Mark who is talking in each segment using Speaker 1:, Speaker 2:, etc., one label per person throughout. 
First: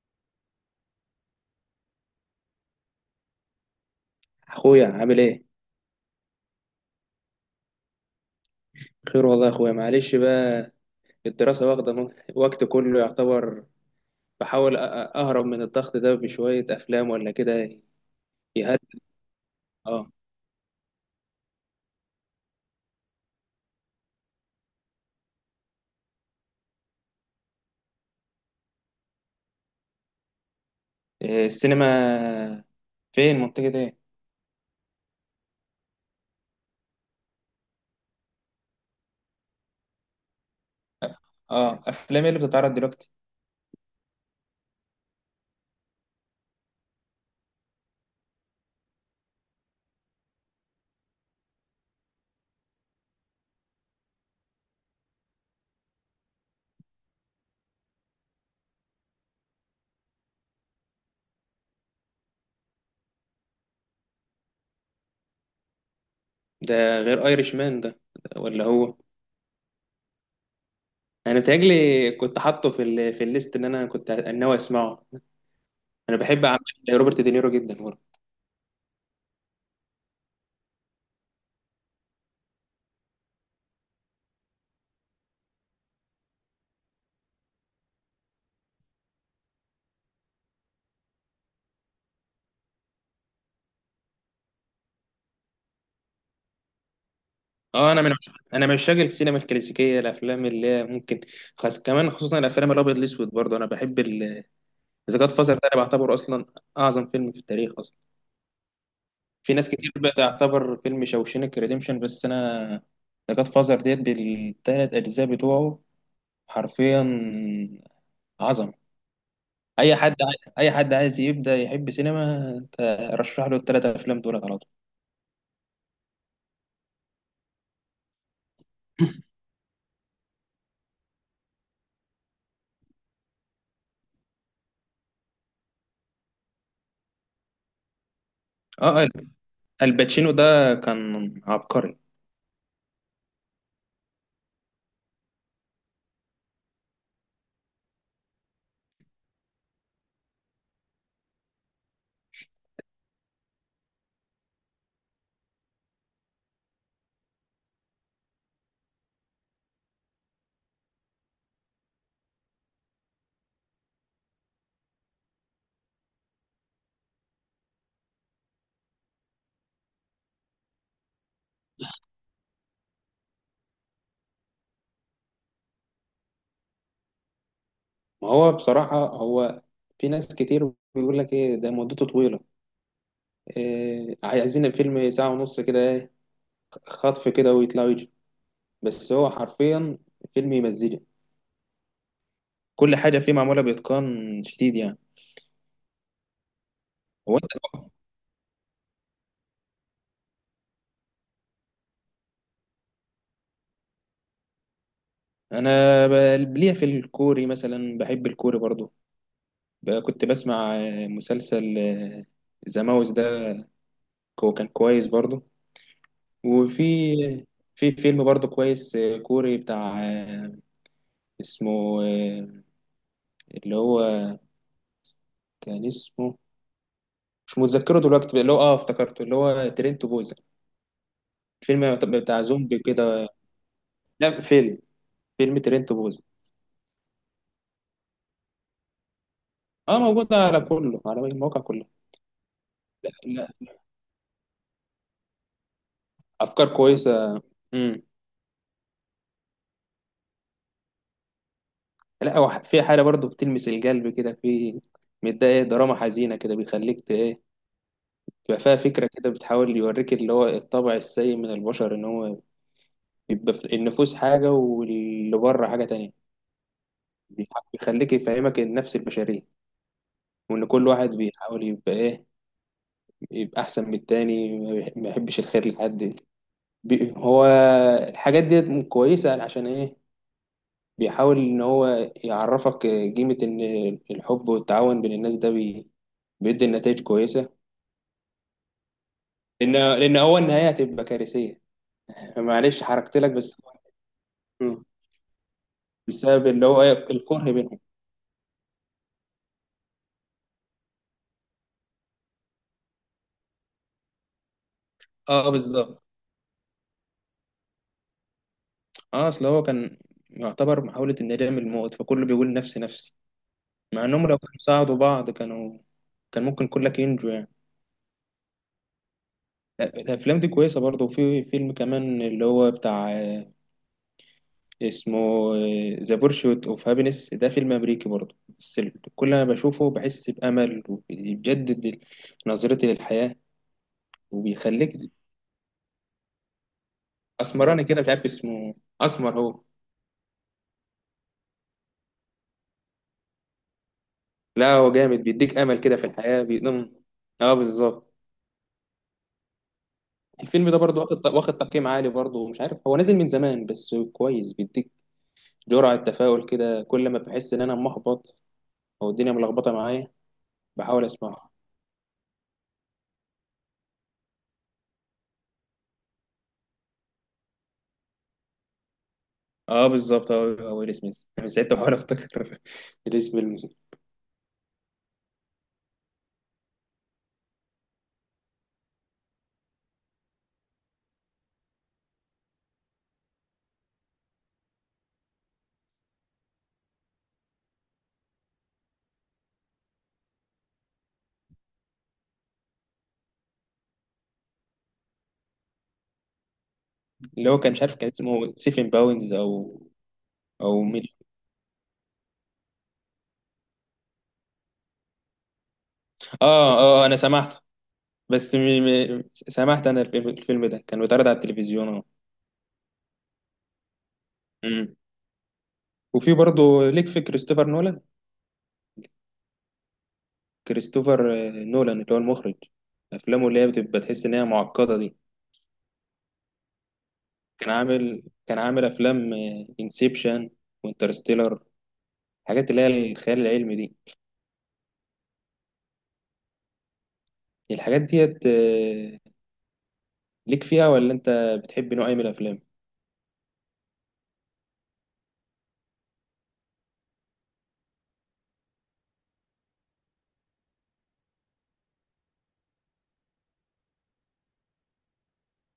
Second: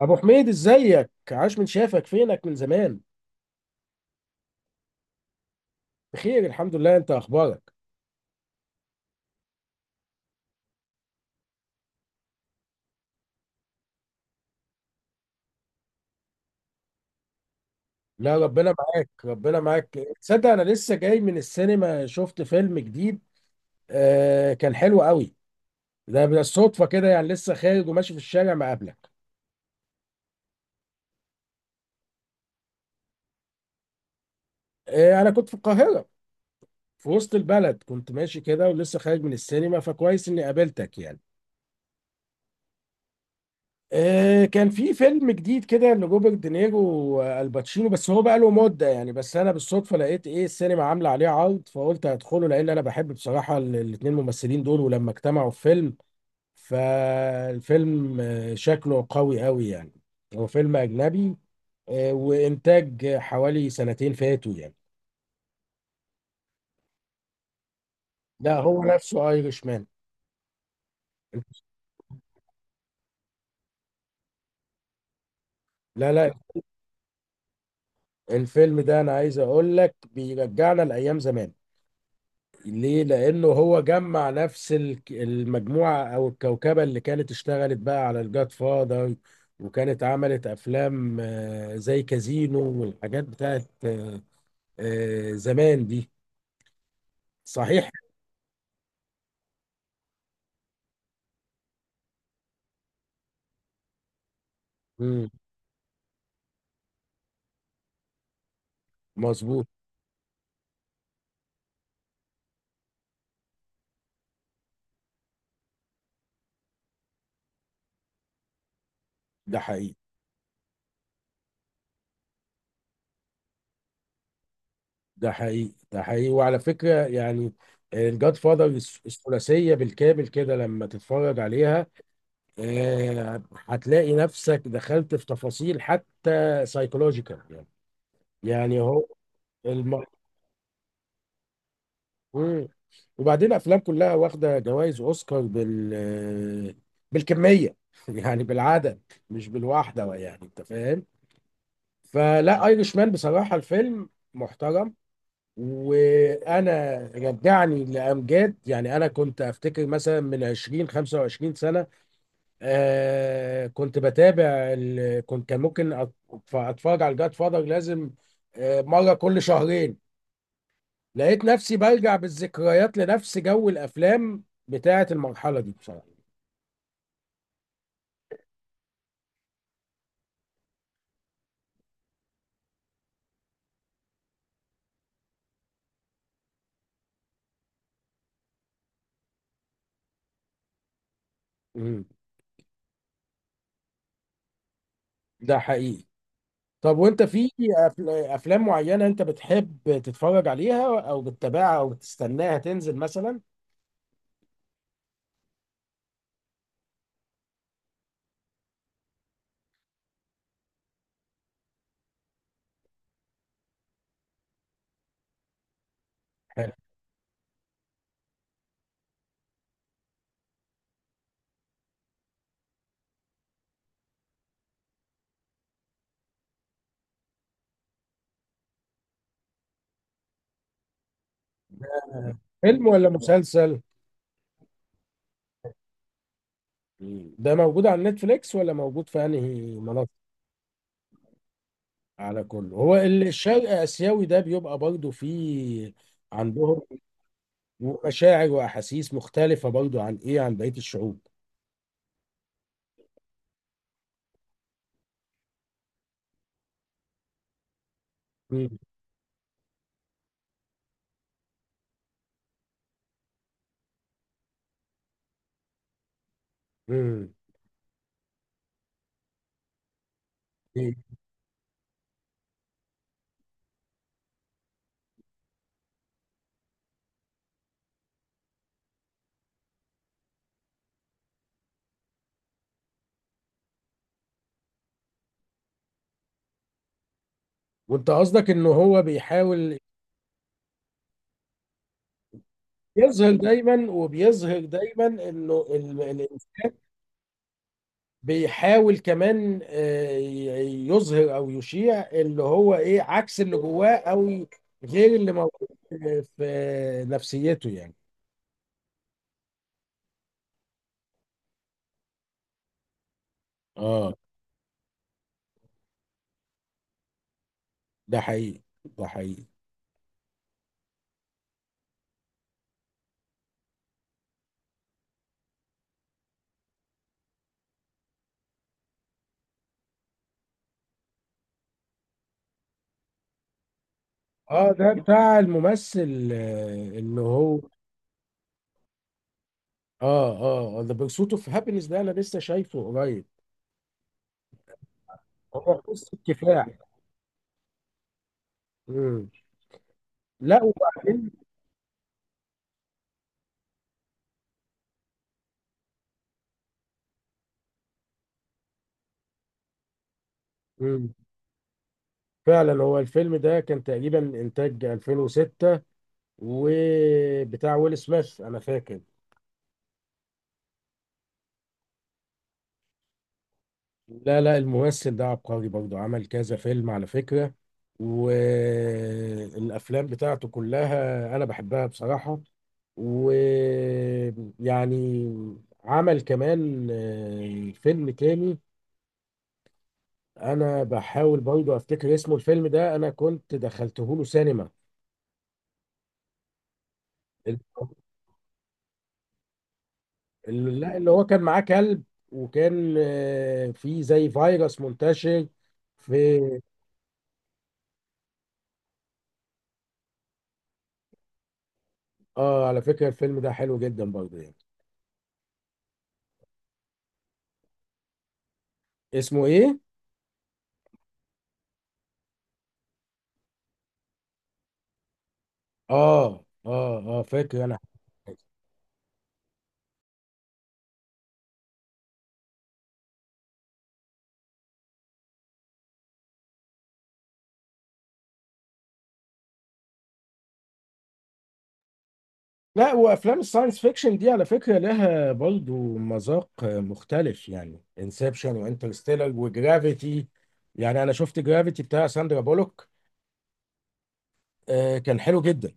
Speaker 1: ابو حميد، ازيك؟ عاش من شافك، فينك من زمان؟
Speaker 2: اخويا عامل ايه؟
Speaker 1: بخير الحمد لله، انت اخبارك؟
Speaker 2: خير والله يا اخويا، معلش بقى. الدراسه واخده وقت كله يعتبر. بحاول اهرب من الضغط ده بشويه افلام ولا كده،
Speaker 1: لا، ربنا
Speaker 2: يهدي.
Speaker 1: معاك ربنا معاك.
Speaker 2: اه.
Speaker 1: تصدق، انا لسه جاي من السينما، شفت فيلم جديد. كان حلو قوي. ده بالصدفه كده يعني، لسه خارج وماشي في الشارع مقابلك.
Speaker 2: إيه، السينما؟ فين، منطقه ايه؟
Speaker 1: انا كنت في القاهره، في وسط البلد كنت ماشي كده ولسه خارج من السينما، فكويس اني قابلتك يعني.
Speaker 2: اه، افلام ايه اللي بتتعرض دلوقتي؟
Speaker 1: كان في فيلم جديد كده لروبرت دينيرو والباتشينو، بس هو بقى له مده يعني، بس انا بالصدفه لقيت ايه، السينما عامله عليه عرض، فقلت هدخله لان انا بحب بصراحه الاتنين ممثلين دول، ولما اجتمعوا في فيلم، فالفيلم شكله قوي قوي يعني. هو فيلم اجنبي. وانتاج حوالي سنتين فاتوا يعني.
Speaker 2: ده غير ايرش مان ده
Speaker 1: لا،
Speaker 2: ولا
Speaker 1: هو
Speaker 2: هو؟
Speaker 1: نفسه ايرش مان.
Speaker 2: انا بتهيألي كنت حاطه في الليست اللي انا كنت ناوي اسمعه.
Speaker 1: لا،
Speaker 2: انا
Speaker 1: لا.
Speaker 2: بحب اعمال روبرت دينيرو جدا.
Speaker 1: الفيلم ده انا عايز اقول لك بيرجعنا لايام زمان. ليه؟ لأنه هو جمع نفس المجموعة أو الكوكبة اللي كانت اشتغلت بقى على الجاد فاذر، وكانت عملت أفلام، زي كازينو والحاجات بتاعت زمان دي. صحيح؟
Speaker 2: اه، انا من عشاق السينما الكلاسيكيه، الافلام اللي هي ممكن خاص كمان، خصوصا الافلام الابيض الاسود برضه. انا بحب اذا
Speaker 1: مم.
Speaker 2: جاد فازر ده، انا بعتبره اصلا اعظم فيلم في التاريخ اصلا. في
Speaker 1: مظبوط.
Speaker 2: ناس كتير بتعتبر فيلم شوشينك ريديمشن، بس انا ذا جاد فازر ديت بالثلاث اجزاء بتوعه، حرفيا عظمه.
Speaker 1: ده حقيقي،
Speaker 2: اي حد عايز يبدا يحب سينما، انت رشح له الثلاث افلام دولت على طول.
Speaker 1: ده حقيقي، ده حقيقي، وعلى فكرة يعني، الجاد فاذر الثلاثية بالكامل كده، لما تتفرج عليها هتلاقي نفسك دخلت في تفاصيل حتى سايكولوجيكال يعني. يعني هو
Speaker 2: اه،
Speaker 1: الم...
Speaker 2: الباتشينو ده كان عبقري.
Speaker 1: مم. وبعدين افلام كلها واخده جوائز اوسكار بال بالكميه، يعني بالعدد، مش بالواحده يعني، انت فاهم. فلا، ايرش مان بصراحه الفيلم محترم، وانا رجعني لامجاد يعني، انا كنت افتكر مثلا من 20 25 سنه. كنت بتابع كنت كان ممكن اتفرج على الجاد فاذر لازم مره كل شهرين. لقيت نفسي بلجأ بالذكريات لنفس جو الافلام بتاعه المرحله دي بصراحه.
Speaker 2: ما هو بصراحة هو، في ناس كتير بيقول لك ايه ده مدته طويلة، إيه عايزين الفيلم ساعة ونص كده، ايه خطف كده ويطلع ويجي. بس هو حرفيا فيلم يمزجك،
Speaker 1: امم.
Speaker 2: كل حاجة فيه معمولة بإتقان شديد يعني.
Speaker 1: ده حقيقي. طب وانت
Speaker 2: هو
Speaker 1: في
Speaker 2: انت،
Speaker 1: افلام معينه انت بتحب تتفرج عليها او بتتابعها او بتستناها تنزل مثلا؟
Speaker 2: انا ليا في الكوري مثلا، بحب الكوري برضو. كنت بسمع مسلسل ذا ماوس ده، هو كان كويس برضو.
Speaker 1: حلو.
Speaker 2: وفي، في فيلم برضو كويس كوري بتاع اسمه اللي هو كان اسمه، مش متذكره دلوقتي بقى، اللي هو اه افتكرته، اللي هو ترينت بوزة، الفيلم بتاع زومبي
Speaker 1: فيلم ولا
Speaker 2: كده.
Speaker 1: مسلسل؟
Speaker 2: لا فيلم ترينت بوزة.
Speaker 1: مم. ده موجود على نتفليكس ولا موجود في انهي
Speaker 2: اه،
Speaker 1: منصه؟
Speaker 2: موجود على كله، على المواقع كلها.
Speaker 1: على كله، هو
Speaker 2: لا لا،
Speaker 1: الشرق اسيوي ده بيبقى برضه فيه
Speaker 2: افكار
Speaker 1: عندهم
Speaker 2: كويسه. امم.
Speaker 1: مشاعر واحاسيس مختلفه برضه عن ايه، عن بقيه الشعوب.
Speaker 2: لا، هو في حاجه برضو بتلمس القلب كده، في متضايق، دراما حزينه كده، بيخليك ايه، تبقى فيها
Speaker 1: مم.
Speaker 2: فكره كده، بتحاول يوريك اللي هو الطبع السيء من البشر، ان هو بيبقى في النفوس حاجه واللي بره حاجه تانية.
Speaker 1: مم.
Speaker 2: بيح- بيخليك يفهمك النفس البشريه، وان كل واحد بيحاول يبقى ايه، يبقى احسن من التاني، ما يحبش الخير لحد. هو الحاجات دي كويسة عشان ايه، بيحاول ان هو يعرفك قيمة ان الحب والتعاون بين الناس ده بيدي نتائج كويسة.
Speaker 1: وانت قصدك ان هو
Speaker 2: لان،
Speaker 1: بيحاول
Speaker 2: هو النهاية هتبقى كارثية. معلش، حركت لك
Speaker 1: يظهر
Speaker 2: بس.
Speaker 1: دايما، وبيظهر
Speaker 2: مم.
Speaker 1: دايما انه
Speaker 2: بسبب اللي هو إيه؟ الكره بينهم.
Speaker 1: بيحاول كمان يظهر او يشيع اللي هو ايه عكس اللي جواه او غير اللي
Speaker 2: اه،
Speaker 1: موجود
Speaker 2: بالظبط.
Speaker 1: في نفسيته يعني.
Speaker 2: اه، اصل هو كان يعتبر محاولة الندام الموت، فكله بيقول نفسي نفسي. مع
Speaker 1: اه،
Speaker 2: انهم لو كانوا ساعدوا بعض، كانوا كان ممكن كلك ينجو يعني.
Speaker 1: ده حقيقي ده حقيقي.
Speaker 2: لا، الافلام دي كويسه برضه. وفي فيلم كمان اللي هو بتاع اسمه ذا بورشوت اوف هابينس. ده فيلم امريكي برضه، بس كل ما بشوفه بحس بامل، وبيجدد نظرتي للحياه،
Speaker 1: اه، ده
Speaker 2: وبيخليك.
Speaker 1: بتاع الممثل اللي هو،
Speaker 2: اسمراني كده، مش عارف اسمه، اسمر هو.
Speaker 1: اه، اه، ذا بيرسوت اوف هابينس ده انا لسه شايفه قريب.
Speaker 2: لا، هو جامد، بيديك
Speaker 1: هو
Speaker 2: امل كده في
Speaker 1: قصه
Speaker 2: الحياه،
Speaker 1: كفاح.
Speaker 2: بيقدم. اه، بالظبط.
Speaker 1: مم. لا،
Speaker 2: الفيلم ده برضه واخد،
Speaker 1: وبعدين.
Speaker 2: تقييم عالي برضه، مش عارف هو نازل من زمان، بس كويس، بيديك جرعه تفاؤل كده، كل ما بحس ان انا محبط او الدنيا ملخبطه معايا بحاول
Speaker 1: مم.
Speaker 2: اسمعه.
Speaker 1: فعلا هو الفيلم ده كان تقريبا انتاج 2006، وبتاع ويل سميث انا فاكر.
Speaker 2: اه، بالظبط، هو، ويل سميث، انا ساعتها بحاول افتكر الاسم
Speaker 1: لا، لا، الممثل ده عبقري برضه، عمل كذا فيلم على فكرة، والافلام بتاعته كلها انا بحبها بصراحة، ويعني، عمل كمان فيلم تاني، انا بحاول برضه افتكر اسمه، الفيلم ده انا كنت دخلته له سينما.
Speaker 2: اللي هو، كان مش عارف، كان اسمه سيفن باوندز او،
Speaker 1: لا،
Speaker 2: مين.
Speaker 1: اللي هو كان معاه كلب، وكان في زي فيروس منتشر
Speaker 2: اه،
Speaker 1: في.
Speaker 2: اه، انا سمعته، بس سمعت انا الفيلم، ده كان بيتعرض على التلفزيون اه.
Speaker 1: اه، على فكرة الفيلم ده حلو جدا برضه يعني.
Speaker 2: أمم. وفي برضه ليك في كريستوفر نولان،
Speaker 1: اسمه ايه؟
Speaker 2: كريستوفر نولان اللي هو المخرج، افلامه اللي هي بتبقى تحس ان هي معقده دي.
Speaker 1: اه، اه، اه، فاكر انا.
Speaker 2: كان عامل افلام انسبشن وانترستيلر، الحاجات اللي هي الخيال العلمي دي، الحاجات ديت ليك فيها ولا انت بتحب نوع ايه من الافلام؟
Speaker 1: لا، وافلام الساينس فيكشن دي على فكره لها برضه مذاق مختلف، يعني انسبشن وانترستيلر وجرافيتي. يعني انا شفت جرافيتي بتاع ساندرا بولوك. كان حلو جدا.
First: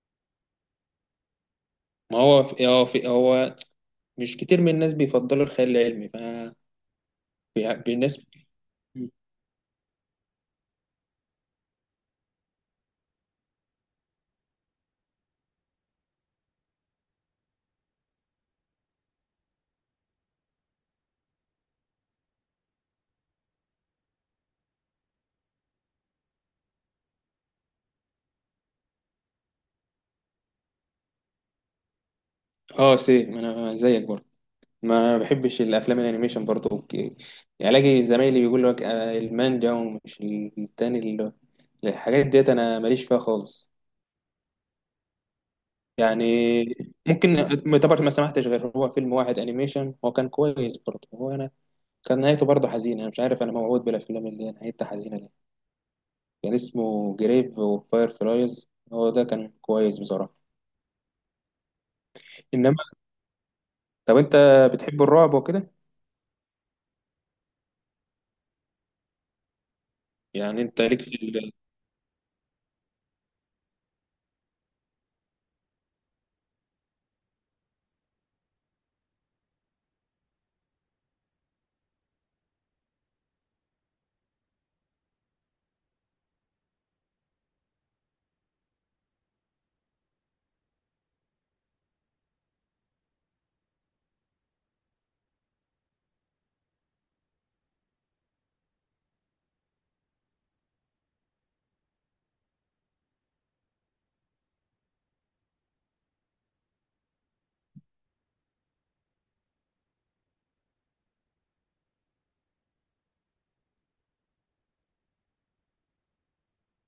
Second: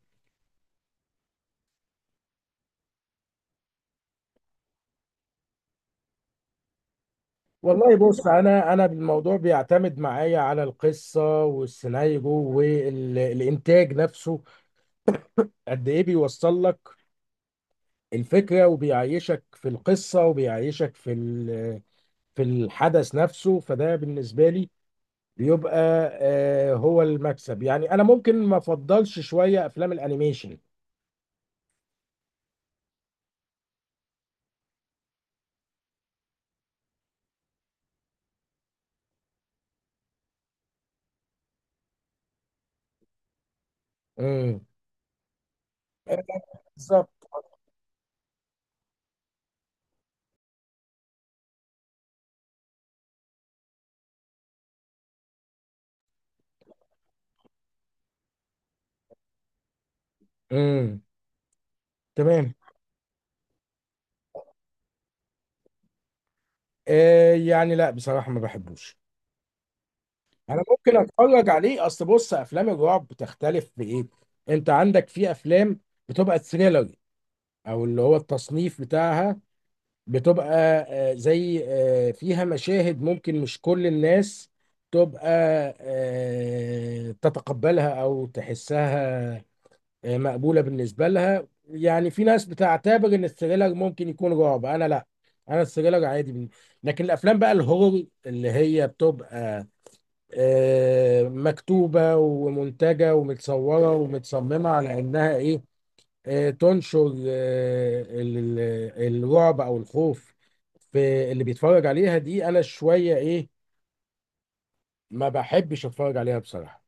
Speaker 2: ما هو في، هو في، مش كتير من الناس بيفضلوا الخيال العلمي، ف
Speaker 1: والله.
Speaker 2: الناس.
Speaker 1: بص، انا الموضوع بيعتمد معايا على القصه والسيناريو والانتاج نفسه، قد ايه بيوصل لك الفكره وبيعيشك في القصه، وبيعيشك في في الحدث نفسه، فده بالنسبه لي بيبقى هو المكسب يعني. انا ممكن ما افضلش شويه افلام الانيميشن.
Speaker 2: اه، سي، ما انا زيك برضه، ما بحبش الافلام الانيميشن برضه، اوكي؟ يعني الاقي زمايلي بيقول لك المانجا ومش التاني اللي، الحاجات ديت انا ماليش فيها خالص
Speaker 1: امم.
Speaker 2: يعني.
Speaker 1: بالظبط.
Speaker 2: ممكن يعتبر ما سمحتش غير هو فيلم واحد انيميشن هو كان كويس برضه، هو انا كان نهايته برضه حزينه، انا مش عارف انا موعود بالافلام اللي هي نهايتها حزينه ليه، كان اسمه جريف وفاير فلايز، هو ده كان كويس بصراحة.
Speaker 1: امم. تمام.
Speaker 2: إنما، طب أنت بتحب الرعب وكده؟
Speaker 1: يعني لا، بصراحه ما بحبوش.
Speaker 2: يعني
Speaker 1: انا
Speaker 2: أنت
Speaker 1: ممكن
Speaker 2: ليك في
Speaker 1: اتفرج عليه، اصل بص، افلام الرعب بتختلف في ايه. انت عندك في افلام بتبقى تhriller، او اللي هو التصنيف بتاعها بتبقى زي، فيها مشاهد ممكن مش كل الناس تبقى تتقبلها او تحسها مقبولة بالنسبة لها، يعني في ناس بتعتبر ان الثريلر ممكن يكون رعب، انا لا. انا الثريلر عادي لكن الافلام بقى الهورر اللي هي بتبقى مكتوبة ومنتجة ومتصورة ومتصممة على إنها إيه، تنشر الرعب أو الخوف في اللي بيتفرج عليها دي، أنا شوية إيه، ما بحبش أتفرج عليها بصراحة.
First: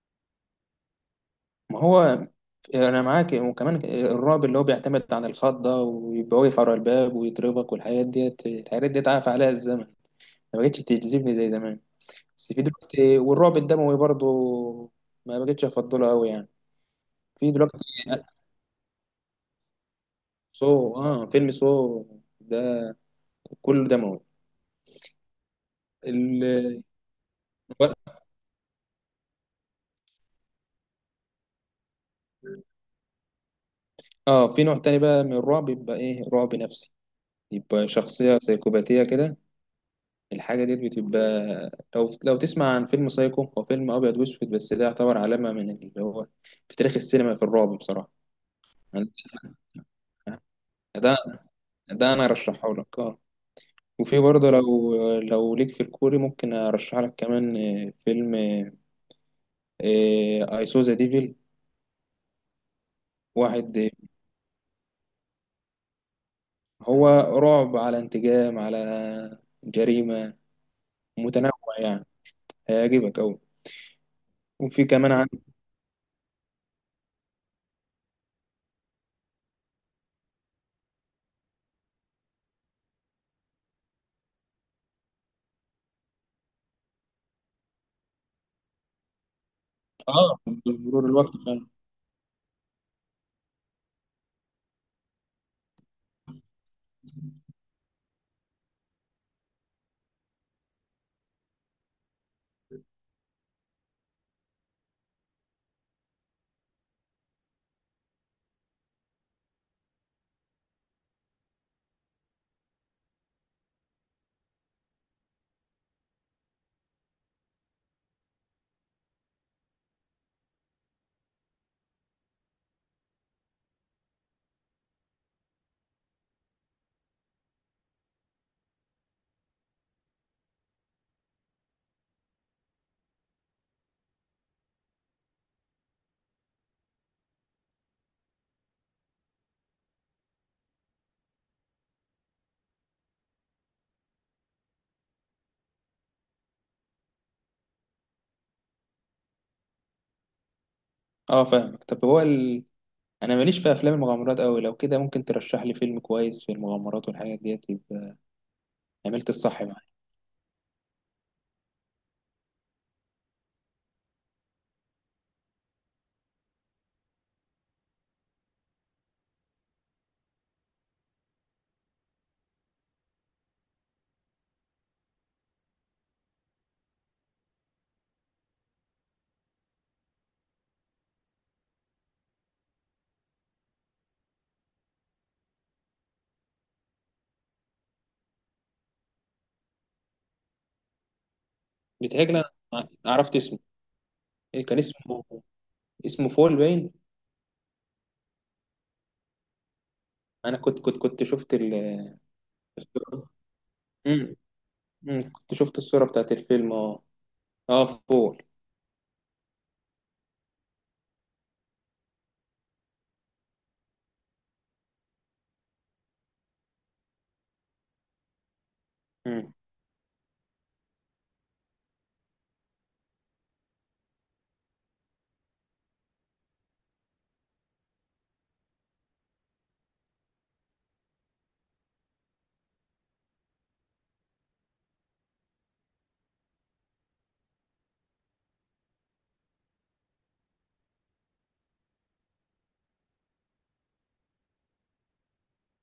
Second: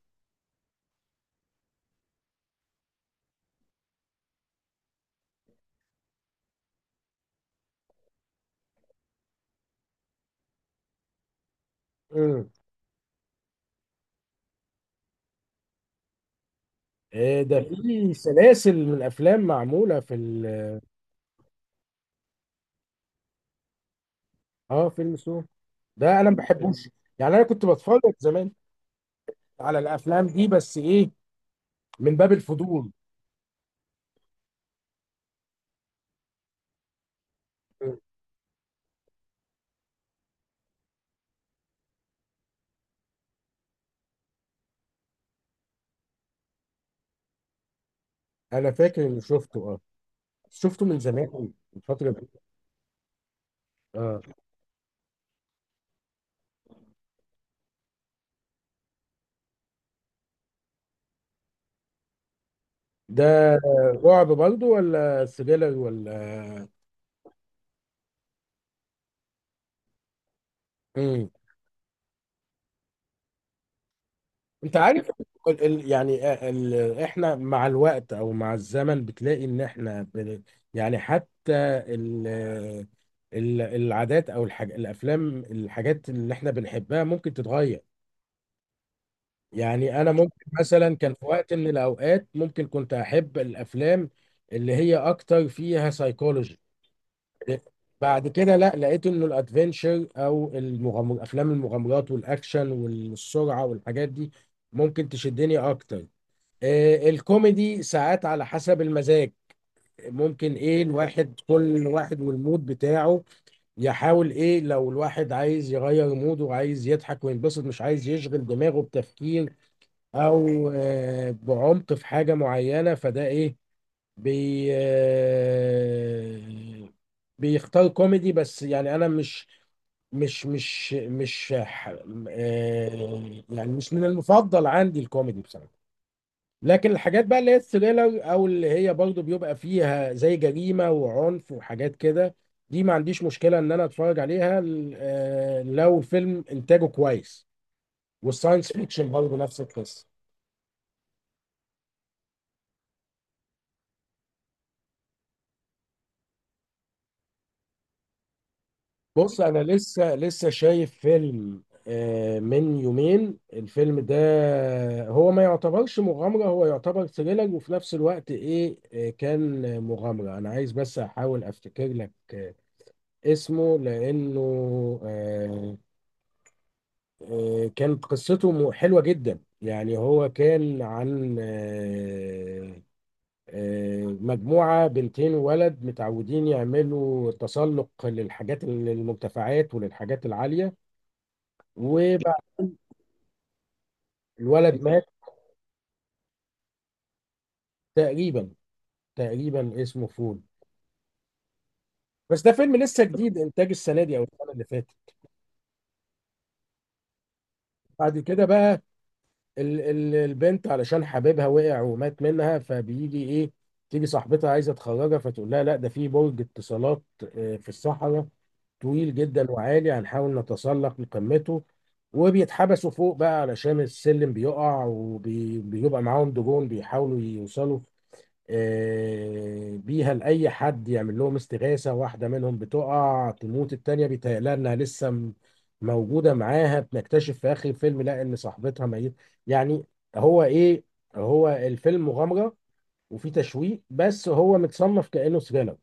Speaker 2: ما هو أنا معاك. وكمان الرعب اللي هو بيعتمد على الخضة ده، ويبقى واقف على الباب ويضربك، والحاجات ديت، الحاجات ديت عاف عليها الزمن، ما بقتش تجذبني زي زمان.
Speaker 1: مم.
Speaker 2: بس في دلوقتي، والرعب الدموي برضه ما بقتش أفضله أوي يعني، في
Speaker 1: ده
Speaker 2: دلوقتي.
Speaker 1: في سلاسل من الأفلام معمولة في ال
Speaker 2: سو، فيلم سو ده كله دموي.
Speaker 1: آه فيلم سو ده أنا ما
Speaker 2: ال-
Speaker 1: بحبوش. يعني أنا كنت بتفرج زمان على الأفلام دي، بس إيه، من باب الفضول.
Speaker 2: اه، في نوع تاني بقى من الرعب، يبقى ايه، رعب نفسي، يبقى
Speaker 1: مم.
Speaker 2: شخصية سيكوباتية كده. الحاجة دي بتبقى، لو تسمع عن فيلم سايكو، هو فيلم أبيض وأسود، بس ده يعتبر علامة من اللي هو، في تاريخ السينما في الرعب بصراحة
Speaker 1: أنا فاكر
Speaker 2: يعني.
Speaker 1: إني شفته. شفته من
Speaker 2: ده
Speaker 1: زمان، من
Speaker 2: ده
Speaker 1: فترة.
Speaker 2: أنا أرشحه لك اه. وفي
Speaker 1: اه،
Speaker 2: برضه، لو ليك في الكوري، ممكن أرشح لك كمان فيلم I saw the devil،
Speaker 1: ده
Speaker 2: واحد
Speaker 1: رعب برضه ولا سريلر ولا؟
Speaker 2: هو رعب، على انتقام، على جريمة،
Speaker 1: امم.
Speaker 2: متنوع يعني، هيعجبك أوي.
Speaker 1: انت
Speaker 2: وفي
Speaker 1: عارف
Speaker 2: كمان.
Speaker 1: يعني احنا مع الوقت او مع الزمن، بتلاقي ان احنا. يعني حتى ال... العادات او الحاجات اللي احنا بنحبها ممكن تتغير. يعني انا
Speaker 2: اه،
Speaker 1: ممكن مثلا،
Speaker 2: بمرور
Speaker 1: كان في
Speaker 2: الوقت
Speaker 1: وقت
Speaker 2: فعلا.
Speaker 1: من الاوقات ممكن كنت احب الافلام اللي هي اكتر فيها سايكولوجي، بعد كده لا، لقيت انه الادفنشر او المغامر، افلام المغامرات والاكشن والسرعه والحاجات دي ممكن تشدني اكتر. الكوميدي ساعات على حسب المزاج، ممكن ايه، الواحد كل واحد والمود بتاعه يحاول ايه، لو الواحد عايز يغير موده وعايز يضحك وينبسط، مش عايز يشغل دماغه بتفكير او بعمق في حاجه معينه، فده ايه، بي آه، بيختار كوميدي. بس يعني انا مش يعني مش من المفضل عندي الكوميدي بصراحه. لكن الحاجات بقى اللي هي الثريلر او اللي هي برضو بيبقى فيها زي جريمه وعنف وحاجات كده، دي ما عنديش مشكله ان انا اتفرج عليها، لو الفيلم انتاجه كويس، والساينس فيكشن برضو نفس القصه.
Speaker 2: اه فاهمك. طب هو انا ماليش في افلام المغامرات قوي، لو كده ممكن ترشح لي فيلم كويس في المغامرات والحاجات ديت، يبقى عملت
Speaker 1: بص
Speaker 2: الصح
Speaker 1: انا
Speaker 2: معايا.
Speaker 1: لسه شايف فيلم من يومين، الفيلم ده هو ما يعتبرش مغامرة، هو يعتبر ثريلر وفي نفس الوقت ايه، كان مغامرة. انا عايز بس احاول افتكر لك اسمه، لانه آه، كانت قصته حلوة جدا يعني. هو كان عن مجموعة بنتين وولد متعودين يعملوا تسلق للحاجات، للمرتفعات وللحاجات العالية، وبعد
Speaker 2: بيتهيألي انا عرفت اسمه. إيه كان
Speaker 1: الولد مات.
Speaker 2: اسمه؟ اسمه فول باين.
Speaker 1: تقريبا تقريبا اسمه فول.
Speaker 2: انا كنت شفت
Speaker 1: بس ده فيلم لسه
Speaker 2: الصورة.
Speaker 1: جديد، انتاج السنه دي او
Speaker 2: امم.
Speaker 1: السنه اللي فاتت.
Speaker 2: أمم، كنت شفت الصورة بتاعت الفيلم اه، اه
Speaker 1: بعد
Speaker 2: فول.
Speaker 1: كده بقى، ال البنت علشان حبيبها وقع ومات منها، فبيجي ايه، تيجي صاحبتها عايزه تخرجها، فتقول لها لا، ده في برج اتصالات في الصحراء، طويل جدا
Speaker 2: امم.
Speaker 1: وعالي، هنحاول نتسلق لقمته. وبيتحبسوا فوق بقى علشان السلم بيقع، وبيبقى معاهم دجون بيحاولوا يوصلوا بيها لأي حد يعمل لهم استغاثة. واحدة منهم بتقع تموت، التانية بيتهيألها إنها لسه موجودة معاها، بنكتشف في آخر الفيلم لا، إن صاحبتها ميت. يعني هو إيه، هو الفيلم مغامرة وفي تشويق، بس هو متصنف كأنه ثريلر.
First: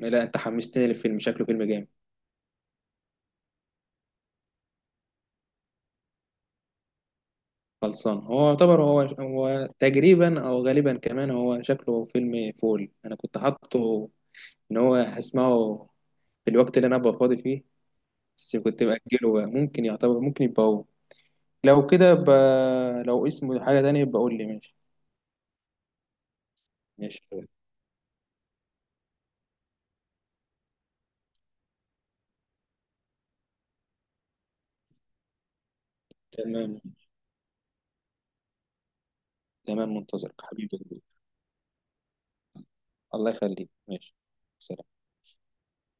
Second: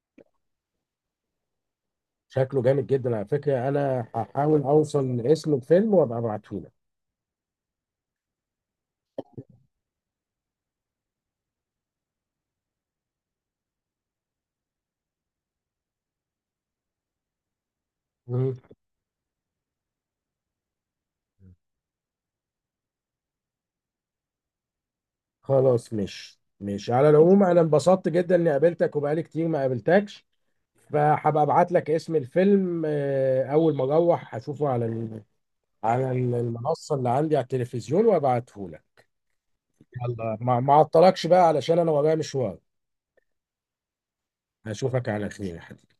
Speaker 2: لا، انت حمستني للفيلم، شكله فيلم جامد.
Speaker 1: شكله جامد جدا، على فكرة أنا هحاول أوصل لاسم الفيلم وأبقى أبعته لك.
Speaker 2: خلصان. هو يعتبر هو، تقريبا او غالبا كمان، هو شكله فيلم فول، انا كنت حاطه ان هو هسمعه في الوقت اللي انا ابقى فاضي فيه،
Speaker 1: مم.
Speaker 2: بس كنت باجله بقى. ممكن يعتبر، ممكن يبقى هو. لو كده لو اسمه حاجه تانية يبقى قول لي، ماشي.
Speaker 1: خلاص. مش على
Speaker 2: ماشي،
Speaker 1: العموم، أنا انبسطت جدا إني قابلتك وبقالي كتير ما قابلتكش، فهبقى ابعت لك اسم الفيلم، اول ما اروح هشوفه على
Speaker 2: تمام
Speaker 1: المنصه اللي عندي على التلفزيون وابعته لك.
Speaker 2: تمام، منتظرك
Speaker 1: ما
Speaker 2: حبيبي.
Speaker 1: اعطلكش بقى علشان انا ورايا مشوار.
Speaker 2: الله يخليك، ماشي، سلام.
Speaker 1: هشوفك على خير يا حبيبي.